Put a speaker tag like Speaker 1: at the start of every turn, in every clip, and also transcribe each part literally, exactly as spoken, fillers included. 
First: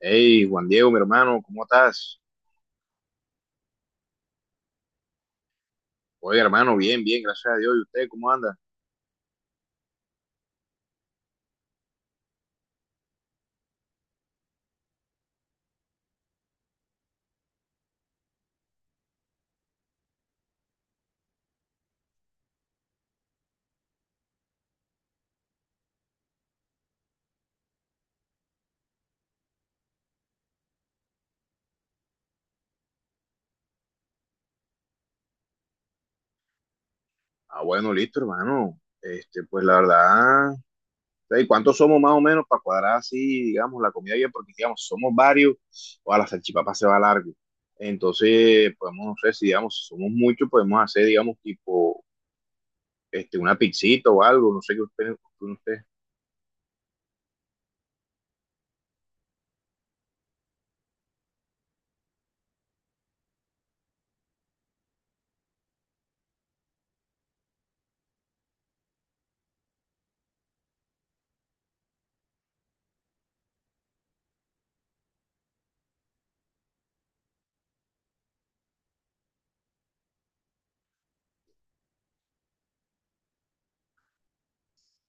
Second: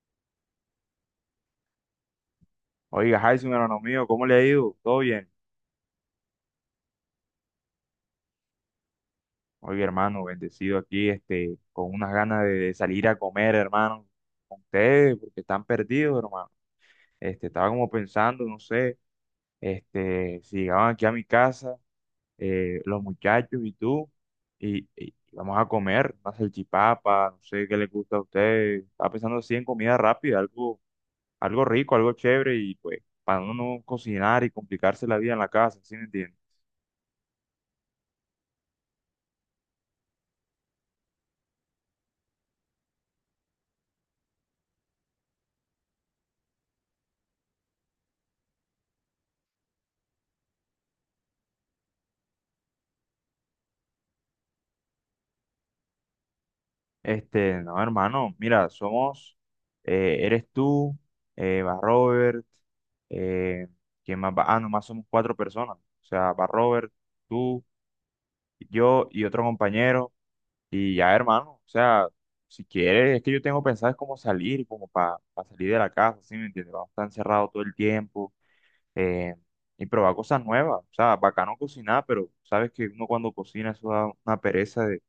Speaker 1: Hey, Juan Diego, mi hermano, ¿cómo estás?
Speaker 2: Oiga, Jason, hermano mío, ¿cómo le ha ido? ¿Todo bien?
Speaker 1: Oye, hermano, bien, bien, gracias a Dios. ¿Y usted cómo anda?
Speaker 2: Oiga, hermano, bendecido aquí, este, con unas ganas de, de salir a comer, hermano, con ustedes, porque están perdidos, hermano. Este, estaba como pensando, no sé, este, si llegaban aquí a mi casa, eh, los muchachos y tú, y, y vamos a comer una salchipapa, no sé qué les gusta a ustedes. Estaba pensando así en comida rápida, algo, algo rico, algo chévere, y pues, para uno no cocinar y complicarse la vida en la casa, ¿sí me entiendes?
Speaker 1: Ah, bueno, listo, hermano. Este, pues la verdad, ¿y cuántos somos más o menos para cuadrar así, digamos, la comida bien? Porque, digamos, somos varios, o a la salchipapa se va largo. Entonces, podemos, no sé, si digamos, si somos muchos, podemos hacer, digamos, tipo, este, una pizzita o algo, no sé qué usted, qué usted,
Speaker 2: Este, no, hermano, mira, somos, eh, eres tú, eh, va Robert, eh, ¿quién más va? Ah, nomás somos cuatro personas. O sea, va Robert, tú, yo y otro compañero. Y ya, hermano, o sea, si quieres, es que yo tengo pensado es cómo salir, como para salir de la casa, ¿sí me entiendes? Vamos a estar encerrados todo el tiempo eh, y probar cosas nuevas. O sea, bacano cocinar, pero sabes que uno cuando cocina eso da una pereza de,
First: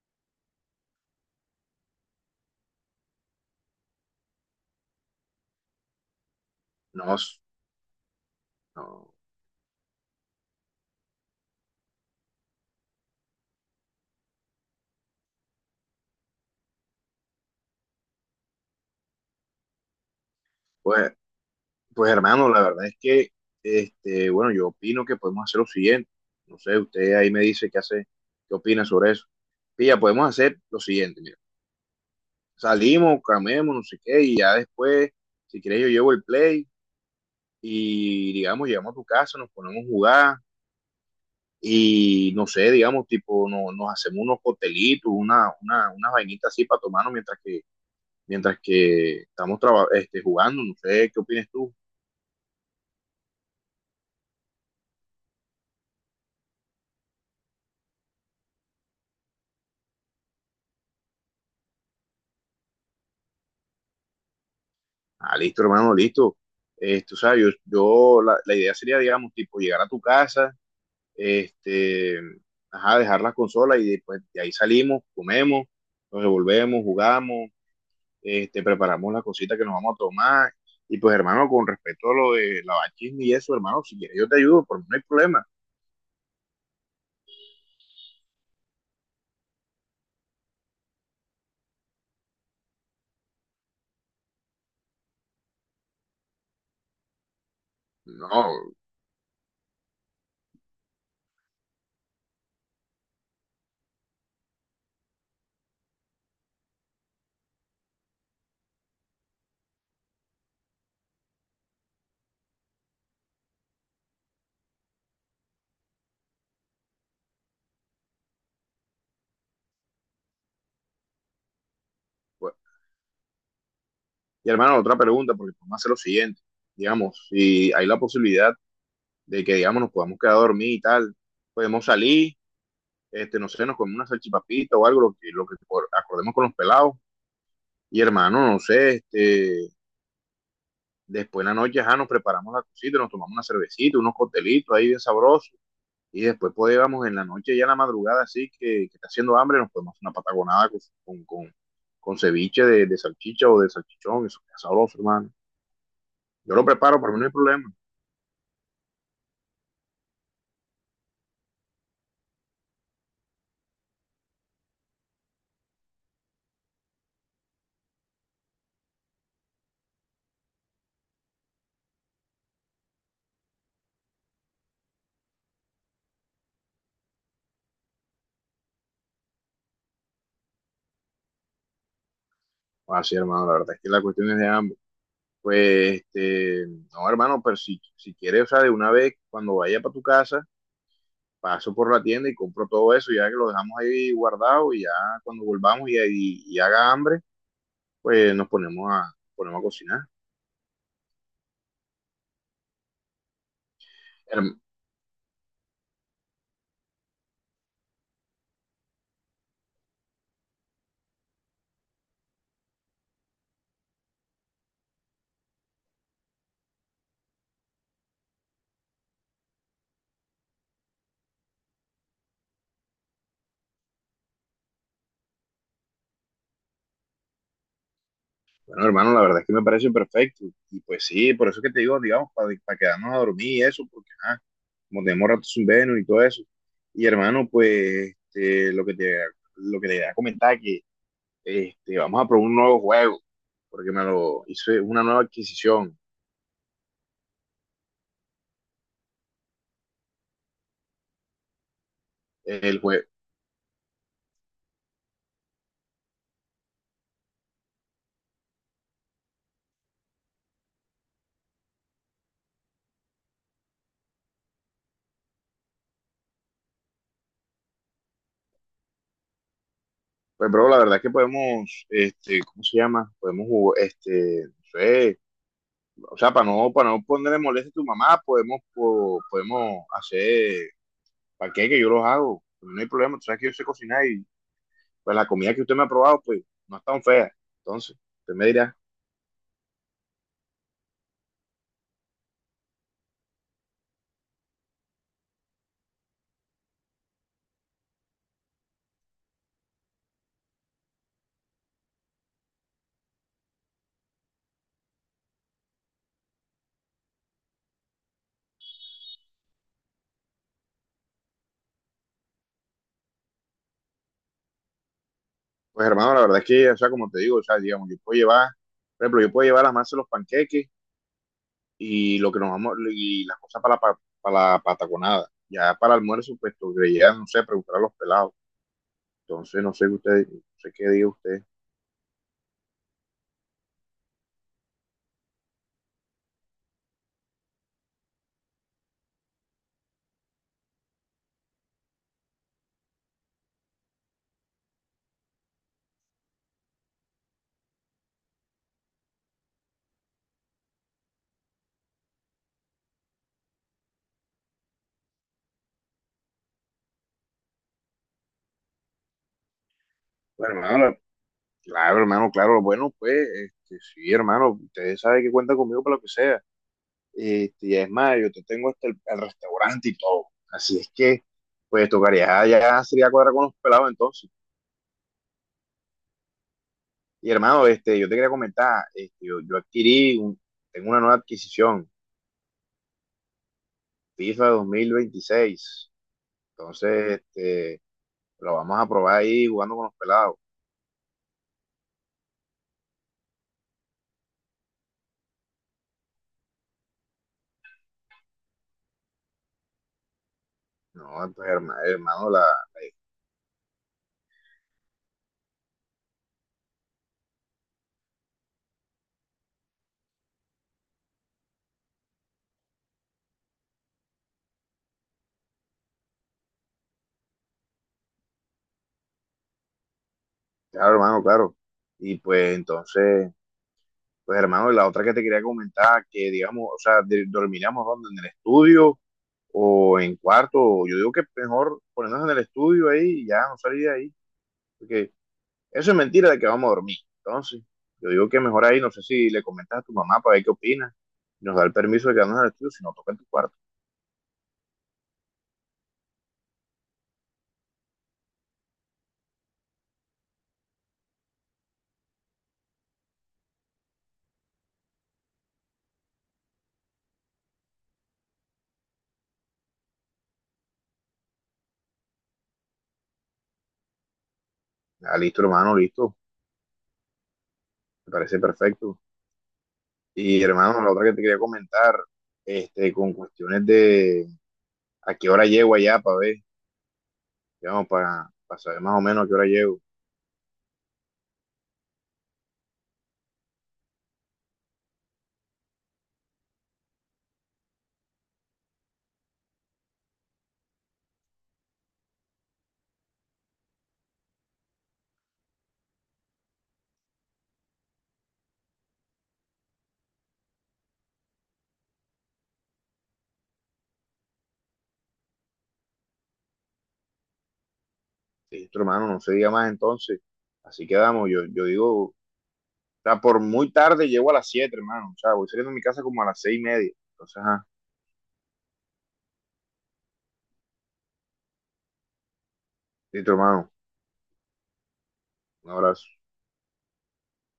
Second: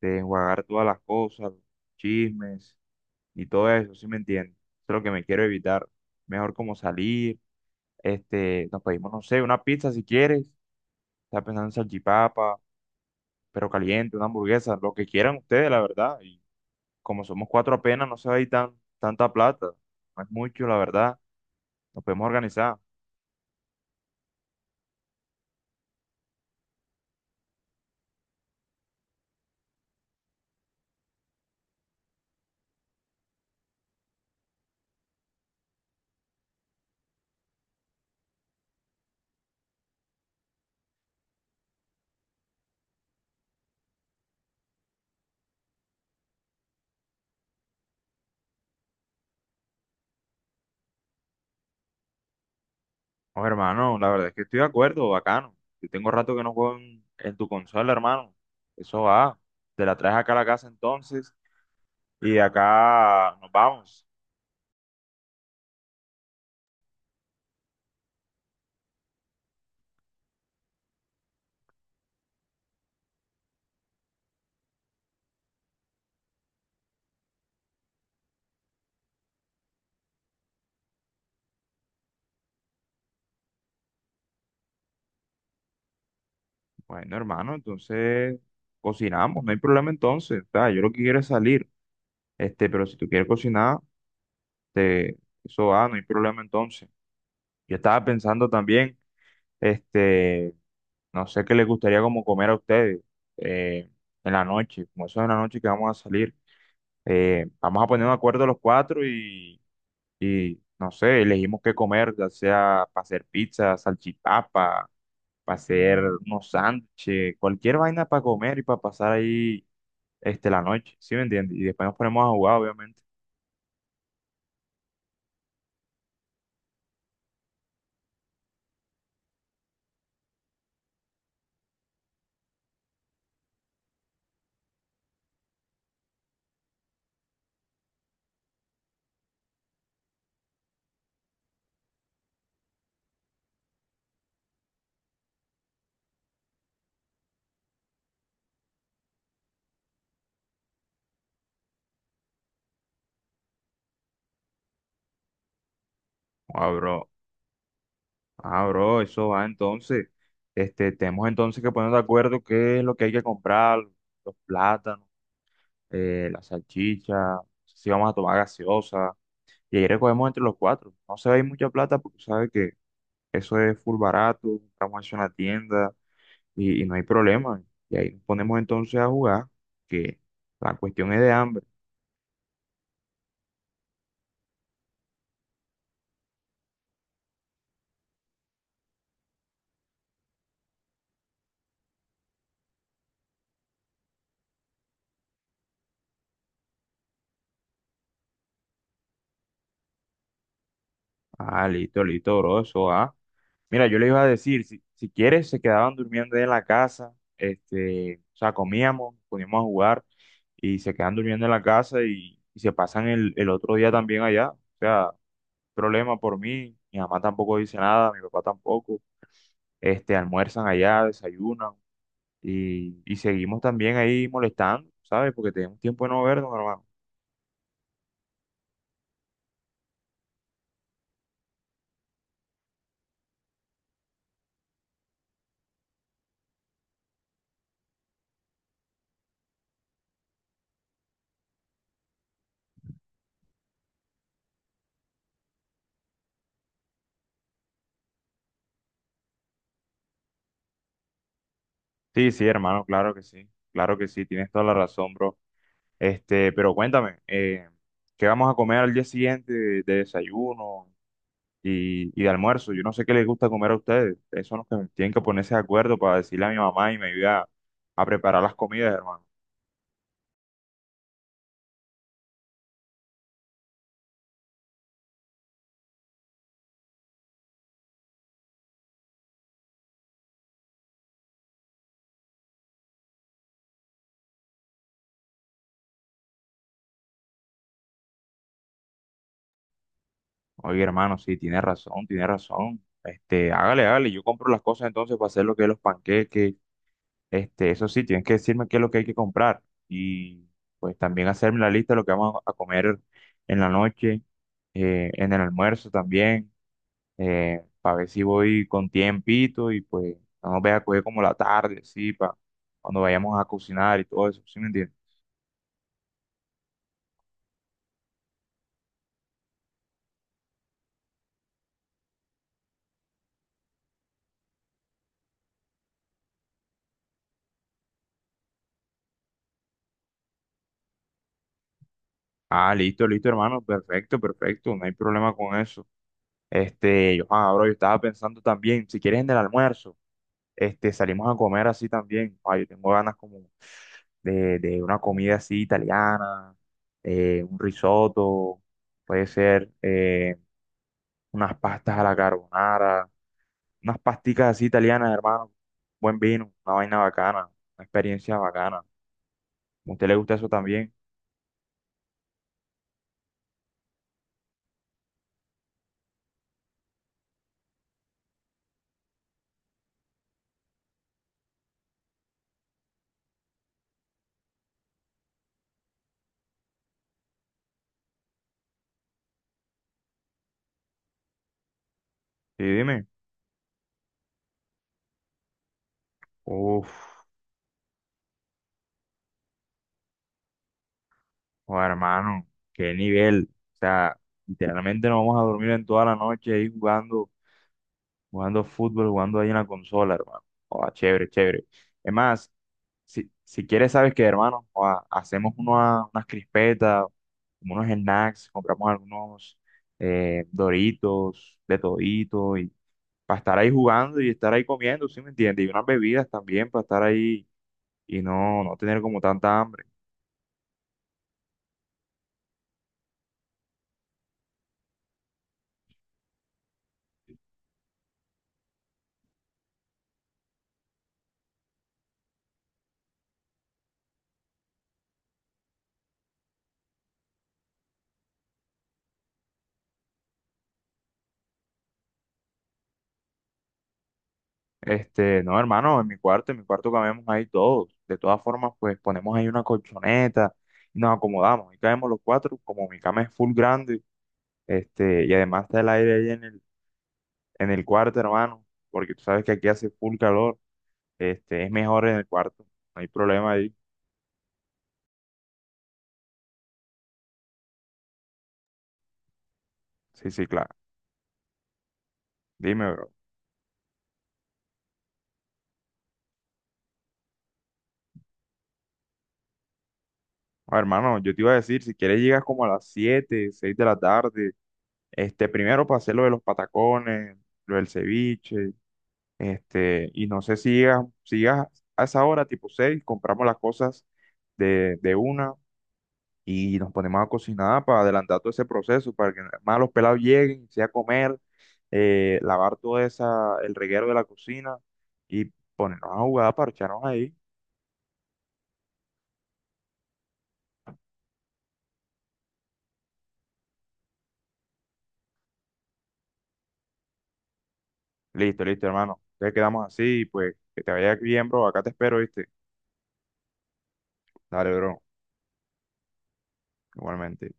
Speaker 2: de enjuagar todas las cosas, los chismes y todo eso, ¿sí me entiendes? Eso es lo que me quiero evitar. Mejor como
Speaker 1: No,
Speaker 2: salir, este, nos pedimos,
Speaker 1: no,
Speaker 2: no sé, una pizza si quieres, está pensando en salchipapa, pero caliente, una hamburguesa, lo que quieran ustedes, la verdad. Y como somos cuatro apenas, no se va a ir tan, tanta plata, no es mucho, la
Speaker 1: pues.
Speaker 2: verdad, nos
Speaker 1: Pues,
Speaker 2: podemos
Speaker 1: hermano, la
Speaker 2: organizar.
Speaker 1: verdad es que, este, bueno, yo opino que podemos hacer lo siguiente. No sé, usted ahí me dice qué hace, qué opina sobre eso. Pilla, podemos hacer lo siguiente, mira. Salimos, camemos, no sé qué, y ya después, si quieres, yo llevo el play y, digamos, llegamos a tu casa, nos ponemos a jugar y, no sé, digamos, tipo, no, nos hacemos unos coctelitos, una, una, unas vainitas así para tomarnos mientras que, mientras que estamos traba- este, jugando. No sé, ¿qué opinas tú?
Speaker 2: No, hermano, la verdad es que estoy de acuerdo, bacano. Yo tengo rato que no juego en, en tu consola, hermano. Eso va. Te la traes acá a la casa entonces y de acá nos vamos.
Speaker 1: Ah, listo, hermano, listo. Esto, o sea, yo, yo la, la idea sería, digamos, tipo, llegar a tu casa, este, ajá, dejar las consolas y después de ahí salimos, comemos, nos devolvemos, jugamos, este, preparamos las cositas que nos vamos a tomar. Y pues, hermano, con respecto a lo de lavachismo y eso, hermano, si quieres yo te ayudo, por mí no hay problema.
Speaker 2: Bueno, hermano, entonces cocinamos, no hay problema entonces. O sea, yo lo que quiero es salir, este, pero si tú quieres cocinar, te, eso va, no hay problema entonces. Yo estaba pensando
Speaker 1: No,
Speaker 2: también, este, no sé qué les gustaría como comer a ustedes eh, en la noche, como eso es en la noche que vamos a salir. Eh, vamos a poner un acuerdo los cuatro y, y no sé, elegimos qué comer, ya sea para hacer pizza, salchipapa, para hacer unos sándwiches, cualquier vaina para comer y para pasar ahí este, la noche, ¿sí me entiendes? Y después nos ponemos a
Speaker 1: pues.
Speaker 2: jugar, obviamente.
Speaker 1: Y hermano, otra pregunta, porque podemos hacer lo siguiente. Digamos, si hay la posibilidad de que, digamos, nos podamos quedar a dormir y tal, podemos salir, este, no sé, nos comemos una salchipapita o algo, lo que, lo que por- acordemos con los pelados. Y hermano, no sé, este, después en la noche ya nos preparamos la cosita, nos tomamos una cervecita, unos coctelitos ahí bien sabrosos. Y después podíamos en la noche, ya en la madrugada, así que, que está haciendo hambre, nos podemos hacer una patagonada con, con, con, con ceviche de, de salchicha o de salchichón, eso es sabroso, hermano. Yo lo
Speaker 2: Ah,
Speaker 1: preparo,
Speaker 2: bro,
Speaker 1: para mí no hay problema.
Speaker 2: ah, bro, eso va entonces. Este, tenemos entonces que ponernos de acuerdo qué es lo que hay que comprar, los plátanos, eh, la salchicha, si vamos a tomar gaseosa. Y ahí recogemos entre los cuatro. No se va a ir mucha plata porque sabes que eso es full barato, compramos eso en la tienda y, y no hay problema. Y ahí nos ponemos entonces a jugar, que la cuestión es de hambre.
Speaker 1: Así, hermano, la verdad es que la cuestión es de hambre. Pues, este, no, hermano, pero si, si quieres, o sea, de una vez, cuando vaya para tu casa, paso por la tienda y compro todo eso, ya que lo dejamos ahí guardado y ya cuando volvamos y, y, y haga hambre, pues nos ponemos a, ponemos a cocinar.
Speaker 2: Ah, listo, listo, bro, eso, ah. Mira, yo le iba a
Speaker 1: Herm-
Speaker 2: decir, si, si quieres, se quedaban durmiendo ahí en la casa, este, o sea, comíamos, poníamos a jugar y se quedan durmiendo en la casa y, y se pasan el, el otro día también allá. O sea, problema por mí, mi mamá tampoco dice nada, mi papá tampoco, este, almuerzan allá, desayunan y, y seguimos también ahí molestando, ¿sabes? Porque tenemos tiempo de no vernos, hermano.
Speaker 1: Bueno, hermano, la verdad es que me parece perfecto. Y pues sí, por eso que te digo, digamos, para quedarnos a dormir y eso, porque ah, como tenemos rato sin vernos y todo eso. Y hermano, pues este, lo que te, lo que te iba a comentar que este, vamos a probar un nuevo juego, porque me lo hice una nueva adquisición.
Speaker 2: Sí, sí,
Speaker 1: El
Speaker 2: hermano,
Speaker 1: juego.
Speaker 2: claro que sí, claro que sí, tienes toda la razón, bro. Este, pero cuéntame, eh, ¿qué vamos a comer al día siguiente de, de desayuno y, y de almuerzo? Yo no sé qué les gusta comer a ustedes. Ustedes son los que tienen que ponerse de acuerdo para decirle a mi mamá y me ayuda a, a preparar las comidas, hermano.
Speaker 1: Pues, bro, la verdad es que podemos, este, ¿cómo se llama? Podemos jugar, este, no sé, o sea, para no, para no ponerle molestia a tu mamá, podemos, po- podemos hacer que yo los hago, pues, no hay problema, tú sabes que yo sé cocinar y pues la comida que usted me ha probado, pues no es tan fea. Entonces, usted me dirá.
Speaker 2: Oye, hermano, sí, tiene razón, tiene razón. Este, hágale, hágale, yo compro las cosas entonces para hacer lo que es los panqueques. Este, eso sí, tienes que decirme qué es lo que hay que comprar y pues también hacerme la lista de lo que vamos a a comer en la noche, eh, en el almuerzo también. Eh, para ver si voy con tiempito y pues no nos vaya a coger como la tarde, sí, para cuando vayamos a cocinar y todo eso, ¿sí me entiendes?
Speaker 1: Pues, hermano, la verdad es que, o sea, como te digo, o sea, digamos, yo puedo llevar, por ejemplo, yo puedo llevar las masas de los panqueques y lo que nos vamos, y las cosas para la, pa- para la pataconada, ya para el almuerzo, pues, tú ya, no sé, preguntar a los pelados. Entonces, no sé, usted, no sé qué diga usted.
Speaker 2: Ah, listo, listo, hermano, perfecto, perfecto, no hay problema con eso. Este, yo, ah, bro, yo estaba pensando también, si quieres en el almuerzo, este, salimos a comer así también. Ah, yo tengo ganas como de, de una comida así italiana, eh, un risotto, puede ser eh, unas pastas a la carbonara, unas pasticas así italianas, hermano. Buen vino, una vaina bacana, una experiencia bacana. ¿A usted le gusta eso
Speaker 1: Bueno,
Speaker 2: también?
Speaker 1: hermano, claro, hermano, claro. Bueno, pues, este, sí, hermano, usted sabe que cuenta conmigo para lo que sea. Este, y es más, yo te tengo hasta el, el restaurante y todo. Así es que, pues, tocaría ya sería cuadrar con los pelados entonces. Y hermano, este, yo te quería comentar, este, yo, yo adquirí, un- tengo una nueva adquisición,
Speaker 2: Sí, dime.
Speaker 1: FIFA dos mil veintiséis.
Speaker 2: Uf,
Speaker 1: Entonces, este, lo vamos a probar ahí jugando con los pelados.
Speaker 2: oh, hermano, qué nivel. O sea, literalmente nos vamos a dormir en toda la noche ahí jugando, jugando fútbol, jugando ahí en la consola, hermano. Oh, chévere,
Speaker 1: No, pues,
Speaker 2: chévere.
Speaker 1: herma-
Speaker 2: Es
Speaker 1: hermano. La
Speaker 2: más, si, si quieres, sabes que, hermano, joda, hacemos una- unas crispetas, como unos snacks, compramos algunos eh, Doritos, de todito para estar ahí jugando y estar ahí comiendo, ¿sí me entiendes? Y unas bebidas también para estar ahí y no, no tener como tanta hambre.
Speaker 1: Claro, hermano, claro. Y pues entonces, pues hermano, la otra que te quería comentar, que digamos, o sea, de- dormiríamos donde, en el estudio o en cuarto, o yo digo que mejor ponernos en el estudio ahí y ya no salir de ahí, porque eso es mentira de que vamos a dormir. Entonces, yo digo que mejor ahí, no sé si le comentas a tu mamá para ver qué opina, nos da el permiso de quedarnos en el estudio, si no toca en tu cuarto.
Speaker 2: Este, no, hermano, en mi cuarto, en mi cuarto cabemos ahí todos. De todas formas, pues ponemos ahí una colchoneta y nos acomodamos. Y caemos los cuatro, como mi cama es full grande, este, y además está el aire ahí en el, en el cuarto, hermano, porque tú sabes que aquí hace full calor. Este, es mejor en el cuarto, no hay problema ahí.
Speaker 1: Ah, listo, hermano, listo, me parece perfecto.
Speaker 2: Sí,
Speaker 1: Y
Speaker 2: sí, claro.
Speaker 1: hermano, la otra que te quería comentar,
Speaker 2: Dime,
Speaker 1: este,
Speaker 2: bro.
Speaker 1: con cuestiones de a qué hora llego allá para ver. Digamos, para, para saber más o menos a qué hora llego.
Speaker 2: Ah, hermano, yo te iba a decir, si quieres llegas como a las siete, seis de la tarde. Este, primero para hacer lo de los patacones, lo del ceviche, este, y no sé si llegas, si llegas a esa hora, tipo seis compramos las cosas de, de una y nos ponemos a cocinar para adelantar todo ese proceso, para que más los pelados lleguen, sea comer, eh, lavar todo esa, el reguero de la cocina y ponernos a jugar, parcharnos ahí.
Speaker 1: Listo, hermano, no se diga más entonces. Así quedamos. Yo, yo digo, o sea, por muy tarde llego a las siete, hermano. O sea, voy saliendo de mi casa como a las seis y media. Entonces, ajá.
Speaker 2: Listo, listo, hermano. Entonces quedamos así, pues que te vaya bien, bro. Acá te espero, ¿viste?
Speaker 1: Listo, hermano.
Speaker 2: Dale, bro.
Speaker 1: Un abrazo.
Speaker 2: Igualmente.